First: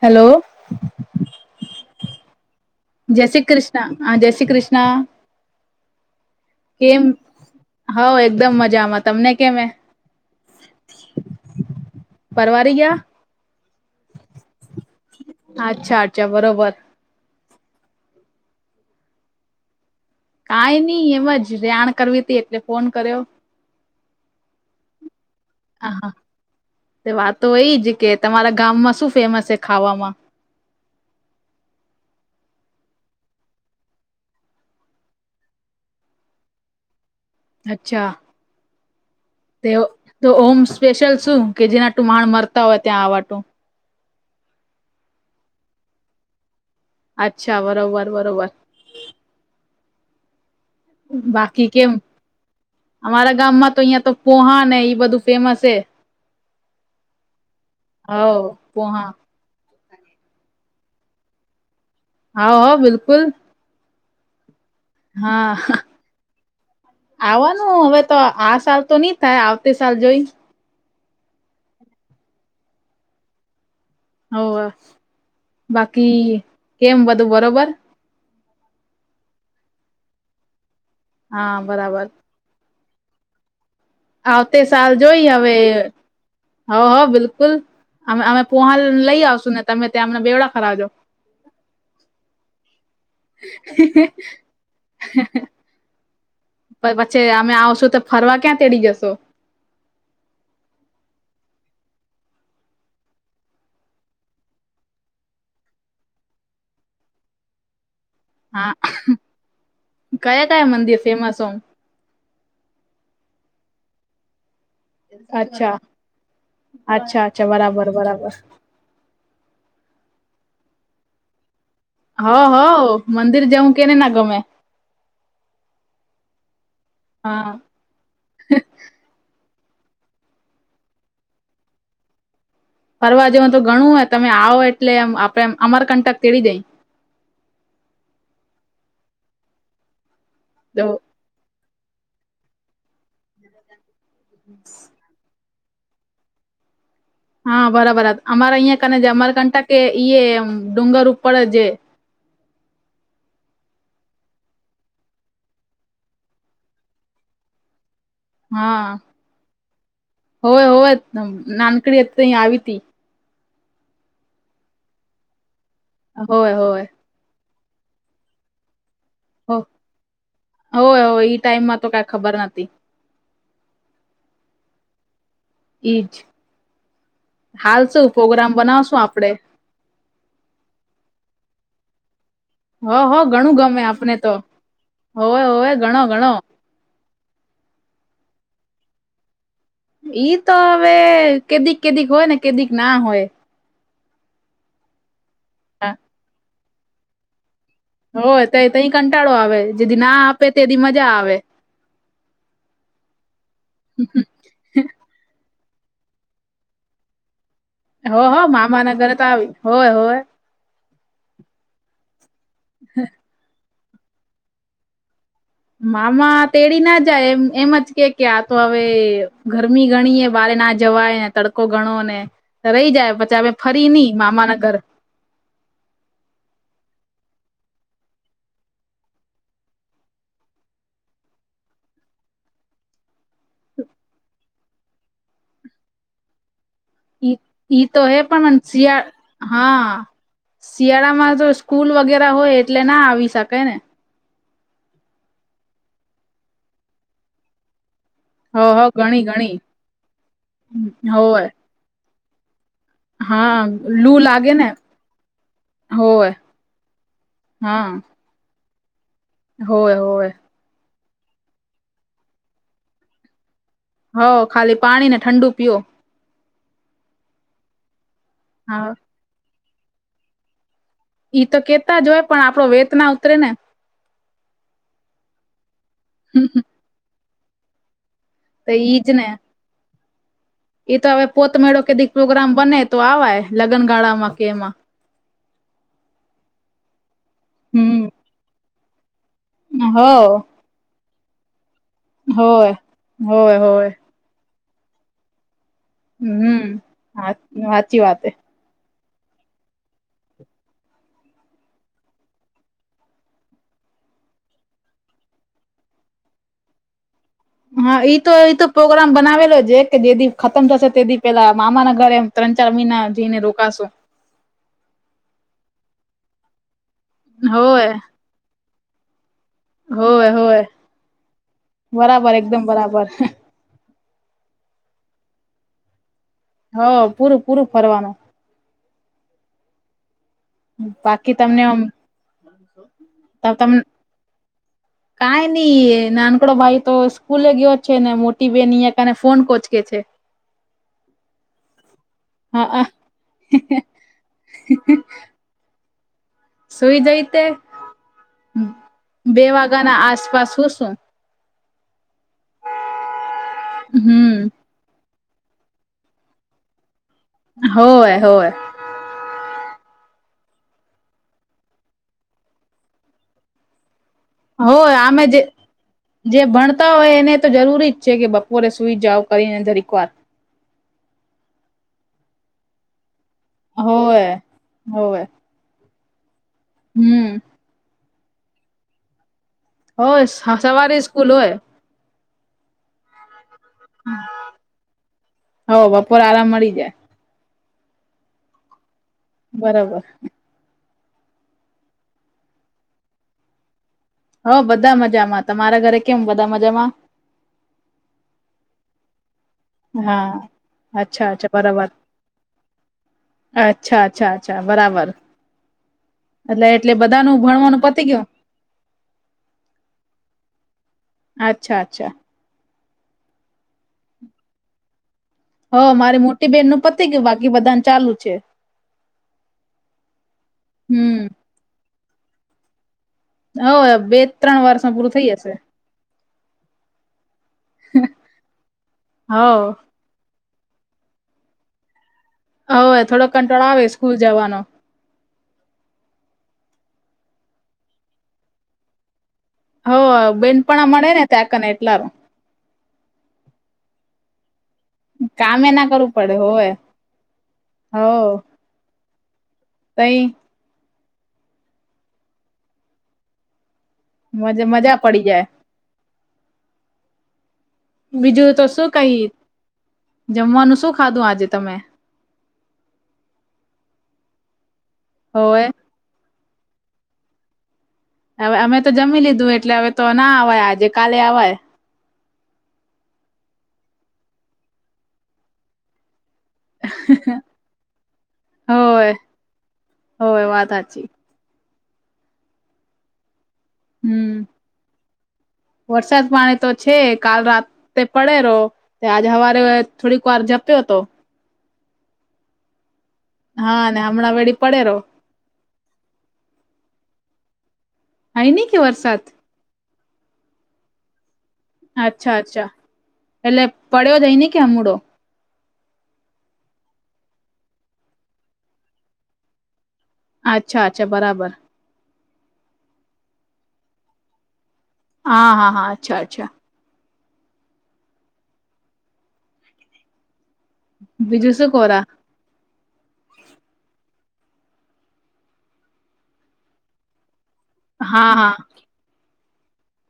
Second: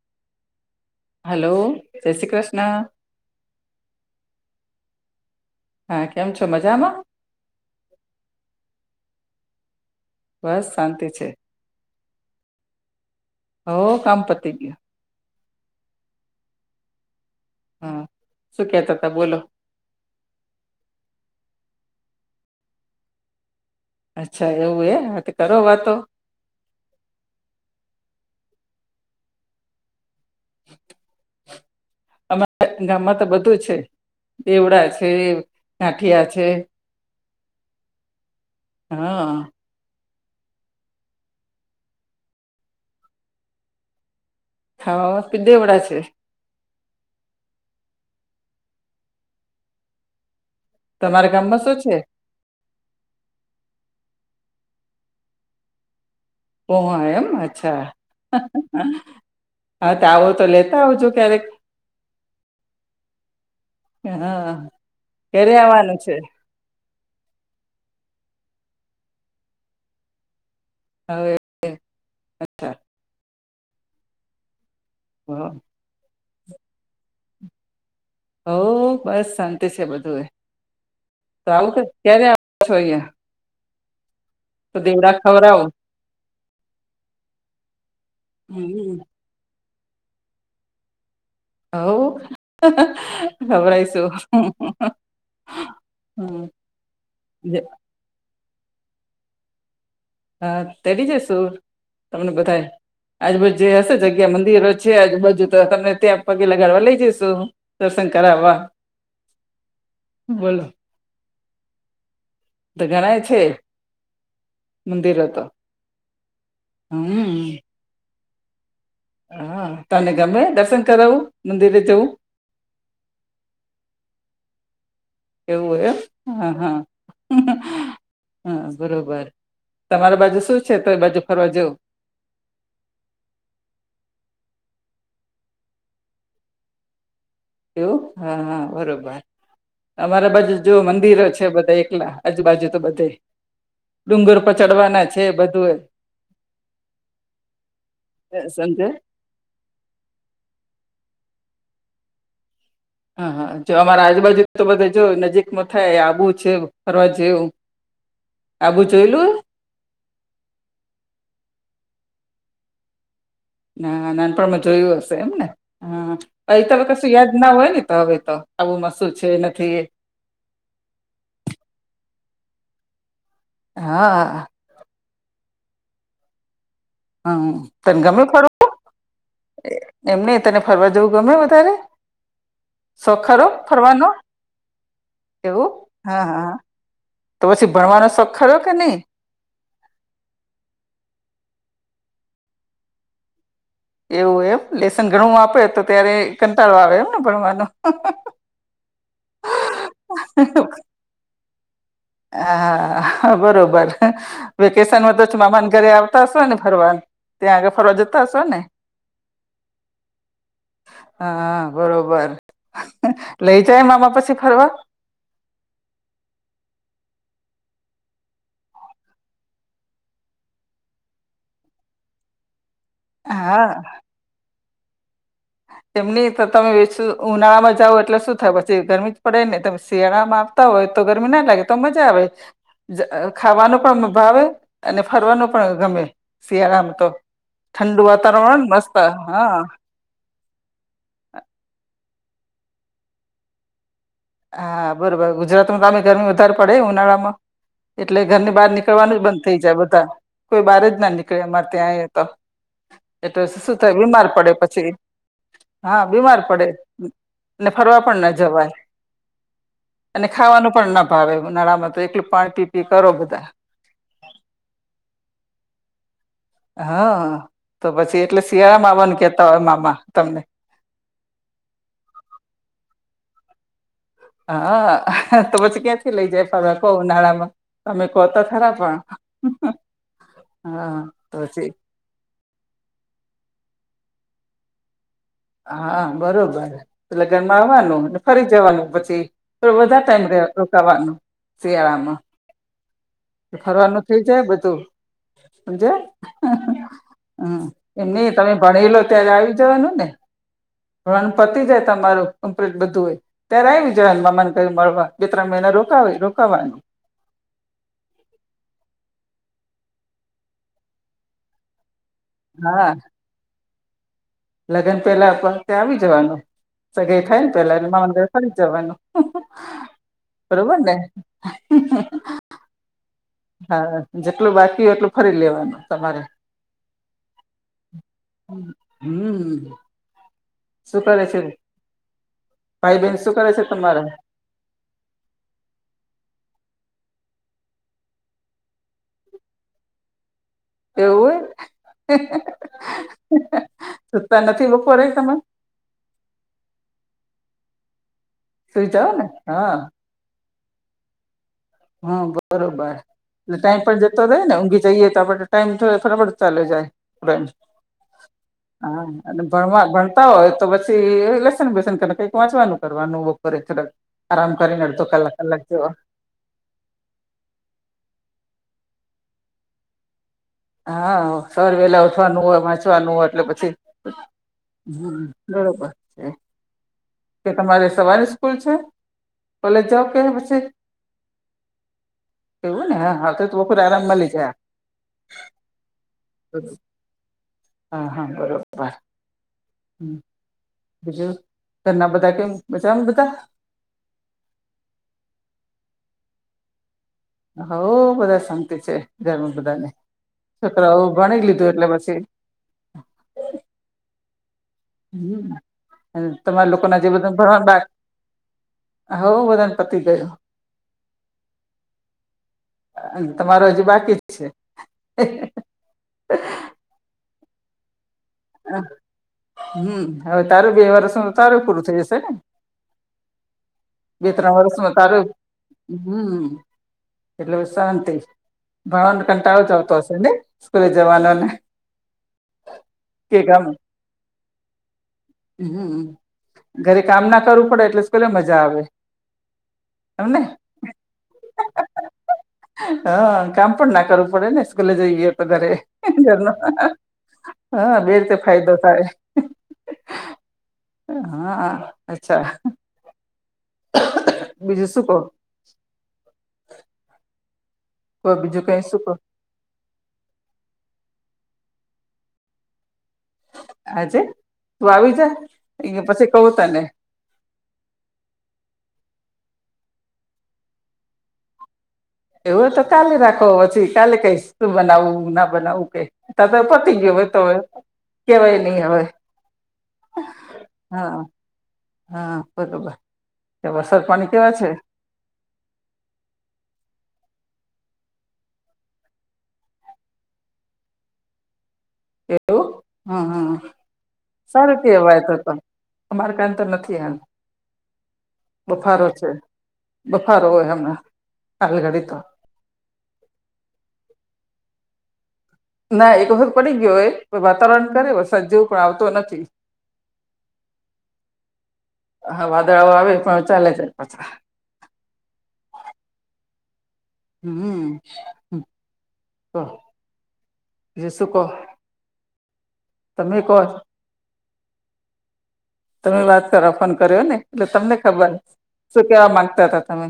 Hello hello જય શ્રી કૃષ્ણ જય શ્રી કૃષ્ણ હા જય શ્રી કૃષ્ણ હા કેમ છો મજામાં કેમ હઉ એકદમ મજામાં તમને કેમ બસ શાંતિ છે પરવારી ગયા હ કામ પતી ગયો અચ્છા અચ્છા બરોબર હા શું કેતા હતા બોલો કઈ નહી એમજ રેણ કરવી હતી એટલે ફોન કર્યો અચ્છા એવું એ કરો વાતો આ હા તે વાતો એજ કે તમારા ગામમાં શું ફેમસ છે ખાવામાં [unintelligible] અમા ગામમાં તો બધું છે. દેવડા છે ગાંઠિયા છે અચ્છા હા તે તો ઓમ સ્પેશિયલ શું કે જેનાટું માણા મરતા હોય ત્યાં આવવા ટું હા પીધે એવડા છે. અચ્છા બરોબર બરોબર તમારા ગામમાં બાકી શું કેમ છે અમારા ગામમાં તો અહિયાં તો પોહા ઈ બધું ફેમસ છે. પો આયમ અચ્છા હવ પોહા હા તો આવો તો લેતા આવજો ક્યારેક હા હા બિલકુલ હા ક્યારે હા આવવાનું છે આવવાનું હવે તો આ સાલ તો નઈ થાય આવતી સાલ જોઈ. હવે અચ્છા હોવા હા બાકી કેમ બધું બરોબર હો બસ શાંતિ છે, બધું એતો હા આવું બરાબર ક્યારે આવછો અહીંયા. આવતે સાલ જોઈ હવે ખવરાવું હવ હ બિલકુલ અમે અમે પોહાલ હમ લઈ આવશું ને તમે ત્યાં અમને બેવડા ખરાવજો. હવ ખવરાઈશું હમ્મ પછી અમે આવશું તો ફરવા ક્યાં તેડી જશો હા તેરી જ શું તમને બધા આજુબજુ જે હશે જગ્યા મંદિરો છે, આજુબજુ તો તમને ત્યાં પગે લગાડવા લઈ જઈશું. દર્શન કરાવવા હા બોલો જે ફેમસ હો તો ઘણાય છે. મંદિરો તો અચ્છા અચ્છા અચ્છા હમ બરાબર બરાબર. હા તને ગમે દર્શન કરાવું મંદિરે જવું? હવ હવ મંદિર જવું કે ને ના ગમે એવું એમ હ હા હમ્મ બરાબર તમારા બાજુ શું છે તો એ બાજુ ફરવા જેવું ફરવા જવાનું તો ઘણું હોય તમે આવો એટલે એમ આપડે અમરકંટક તેડી જઈ એવું હા હા બરોબર અમારા બાજુ જો તો મંદિરો છે બધા એકલા આજુબાજુ તો બધે ડુંગર પચડવાના છે, બધું એ હા બરાબર અમારે અહિયાં સમજે કને અમારકંટ કે ઈ ડુંગર ઉપર જે હા હા જો અમારા આજુબાજુ તો બધ જો નજીકમાં થાય આવું છે, ફરવા જેવું. આબુ હા જોયેલું હોવે હોય નાનકડી હતી હતી અહી આવી તી ના નાનપણમાં જોયું હશે એમને હોવે હાત હોવે કશું યાદ ના હોય ને તો હવે તો આવું મસું છે, એ હો નથી એ હોવે હોવે ઈ ટાઈમમાં તો કઈ ખબર નથી. હા ઈજ હમ હાલ તને શૌ ગમે પ્રોગ્રામ ફરવું બનાવશું આપડે એમને તને ફરવા જવું ગમે વધારે? હ હ શોખ ખરો ઘણું ગમે ફરવાનો આપને તો હોવે હોવે એવું ઘણો હા ઘણો હા તો પછી ભણવાનો શોખ ખરોરો કે નહી. ઈ તો હવે કેદીક કેદીક હોય ને કેદીક ના હોય. એવું એમ લેસન ઘણું આપે તો ત્યારે કંટાળો આવે એમને ભણવાનું. હોય ત તહી કંટાળો આવે જેદી ના આપે તે મજા આવે. હ હા બરોબર. વેકેશનમાંધ જ મામાને ઘરે આવતા હશે ને ફરવાન ત્યાં આગળ. ફરવા હો જતા હો હશો ને મામાના ઘર તો આવે હોય હોય. હા બરોબર લઈ જાય મામા પછી ફરવા. મામા તેડીના જાય એમ એમજ કે કે આતો હવે ગરમી ગણીએ બારેના જાય. જવાય ને તડકો ગણો ને રહી જાય પછી અમે હા ફરી નહી મામા ન ઘર. એમની તો તમે વ ઉનાળામાં જાવ એટલે શું થાય પછી ગરમીજ પડે ને તમે શિયાળામાં. હોય તો ગરમી ના લાગે તો મજા આવે. ખાવાનો પણ ભાવે અને ફરવાનું પણ ગમે શિયાળામાં. તો ઈ ઈ ઠંડુ તો હે પણ વાતાવરણ મસ્ત શિયા હા. શિયાળામાં તો સ્કૂલ વગેરે હોય એટલે ના આવી શકાય ને. હા બરોબર ગુજરાતમાં તમે ગરમી વધારે પડે ઉનાળામાં. એટલે ઘરની હો બહાર હો નીકળવાનુંજ ઘણી બંધ થઇ જાય બધા કોઈ બહારજના ઘણી નીકળે હોય અમારે. ત્યાં એ તો એટલે હા શું થાય લુ બીમાર પડે લાગે ને પછી. હા હોય બીમાર પડે ને ફરવા પણના જવાય. હો. અને ખાવાનું પણના ભાવે નાળમાં તો એકલું પાણી પીપી કરો બધા. હ ખાલી પાણીને ઠંડુ પીઓ. હા તો પછી એટલે હા શિયાળામા બન કેતા હોય મામા તમને. ઈ તો કેતાજ હોય પણ આપડો વેત ના ઉતરે ને. હા તો પછી ક્યાંથી લઈ જાય ફર કોહ ઉનાળામાં તમે કોતા. તો ખરાપ ઈજ ને એ તો હવે પોતમેળો કેદીક પ્રોગ્રામ બને તો આવાય લગ્નગાળામાં કે એમાં. હા બરોબર લગ્ન માં આવવાનું હમ ફરી જવાનું પછી. વધધા હોવ ટાઈમ રોકાવાનું શિયાળામાં. હોય હોય હોય ી છે બધું સમજે હમ હા હમ સાચી એમ ન વાત હે તમે ભણી લો ત્યારે આવી જવાનું ને. પણણ પતિ જાય તમારું કમ્પ્લીટ બધું હોય. ત્યારે આવી જ હનમાં મન ક્યું મળવા બે ત્રણ મહિના રોકાવ રોકવાનું. હા ઈ તો તો પ્રોગ્રામ બનાવેલો છે કે જેદી ખતમ થશે તેથી પેલા મામા ના ઘરે એમ ત્રણ ચાર મહિના જઈને રોકાશો. લગન પેલા ત્યાં આવી જવાનું સગાઈ થાયને હોય પેલા અંદર ખ જવાનું. હોય હોય બરોબર ને. બરાબર એકદમ બરાબર હા જેટલું બાકી હોય એટલું ફરી લેવાનું તમારે. હ પૂરું પૂરું ફરવાનું. હ હમ હ બાકી તમને ભાઈ બહેન શું કરે છે તમ તમારા કઈ નઈ નાનકડો ભાઈ તો સ્કૂલે ગયો છે ને મોટી બેન અં કને ફોન કોચકે છે. એવું હા અ સતા નથી બકો રહી તમે. સુઈ જઈ તે સુઈ જાઓ ને બે હા વાગ્યા ના આસપાસ હું શું. હા બરોબર એટલે ટાઈમ પણ જતો જાય હમ ને ઊંઘી જઈએ તો આપ ટાઈમ થો થોડાબડું ચાલ્યો જાય. હોય હોય હા ભણવા ભણતા હોય તો પછી લસન બેસનને કઈક વાંચવાનું કરવાનું બરેક. હોય આમે જે. જે ભણતા હોય એને તો જરૂરી છે કે બપોરે સુઈ જાવ કરીને જરીક વાર. હા સવારે વેલા ઉઠવાનું હોય વાંચવાનું હોય એટલે પછ હોવે હોવે. બરોબર છે. હમ. કે તમારે સવારે સ્કૂલ છે કોલેજ જાવ કે હોય પછી. સવારે સ્કૂલ હોય એવું ને હા હા તો તો પર આરામ મલી જાય. હો બપોરે આરામ મળી જાય હા હા બરોબર. બરાબર. બીજું ઘરના બધા કેમ બધા એમ બધા. હો બધા મજામાં તમારા ઘરે કેમ બધા મજામાં. હઉ બધા શાંતિ છે ઘરમાં બધાને હા છોકરાઓ અચ્છા ભણી અચ્છા લીધું એટલે બરાબર પછી અચ્છા અચ્છા. અચ્છા બરાબર હમ એટલે તમારા લોકો એટલે ના જે બધા નુ ભણવાનું પતી ગયું. હો બઘા નુ પતી ગયું. અચ્છા અચ્છા. તમારો હજીુ બાકી જ છે. હ મારી મોટી બેહેન નું પતિ ગયું બાકી બધાને ચાલુ છે. હ હમ હવે તારું બે વર્ષ હમ મા તારું પૂરું થઈ જશે ને. હવે બે ત્રણ વર્ષમાં પૂરું તારું થઈ જશે હમ. એટલે શાંતિ ભણવા હો કંટાળો જ આવતો હશે ને સ્કૂલે જવાનો ને. હોવે થોડોક કે કંટ્રોળો આવે સ્કૂલ જવાનો. હમ્મ ઘરે કામ ના કરવું પડે એટલે સ્કૂલે મજા આવે. હોવે એમને બેનપણા મળે ને ત્યાં કને એટલા હારુ. હ કામ પણ ના કરવું પડે ને સ્કૂલે જઈએ કામે વધારે ના કરવું પડે ઘરનું હોવે હા હો બે રીતે ફાયદો થાય. તઈ હા અચ્છા. મજા બીજું મજા શું કહો પડી જાય. કો બીજું તો કઈ શું કહો કહી જમવાનું શું ખાધું આજે તમે. આજે તું આવી જા હોવે ઇયા પછી કઉ તને. હવે અમે તો જમી લીધું એટલે હવે તો ના આવાય આજે કાલે આવાય. એવું તો કાલે રાખો પછી કાલે કઈશ શું બનાવવું ના બનાવવું કે. અતાર પતી ગયુ હોય તો કેવાય નહી હવે. હોવે હોવે વાત હાચી. હા હા બરોબર ત્યાં વરસાદ પાણી હમ કેવા છે. વરસાદ પાણી તો છે કાલ રાત તે પડે રો. તે આજે હવારે થોડીક વાર જપ્યો હતો. એવું હા હા હા ને હમણાં વેડી સારું પડેરો કેવાય તો તા. અમારે કને તો નથી એમ હઈ નહી કે બફારો વરસાદ છે. બફારો હોય હમણાં હાલ ઘડી તો અચ્છા અચ્છા એટલે પડ્યો જ હઈ ની કે હમૂડો. ના એક વખત પડી ગયો એ વાતાવરણ કરે વરસાદ જેવું પણ આવતો નથી. અચ્છા અચ્છા બરાબર. હા વાદળાઓ આવે પણ ચાલયા જાય પાછા. હા હા હા અચ્છા અચ્છા. હમ્મ તો. જે શું કહો બીજું કોરા તમે કહો. તમે વાત કરવા ફોન કર્યો ને એટલે તમને હા ખબર હા શું કેવા માંગતા હતા તમે.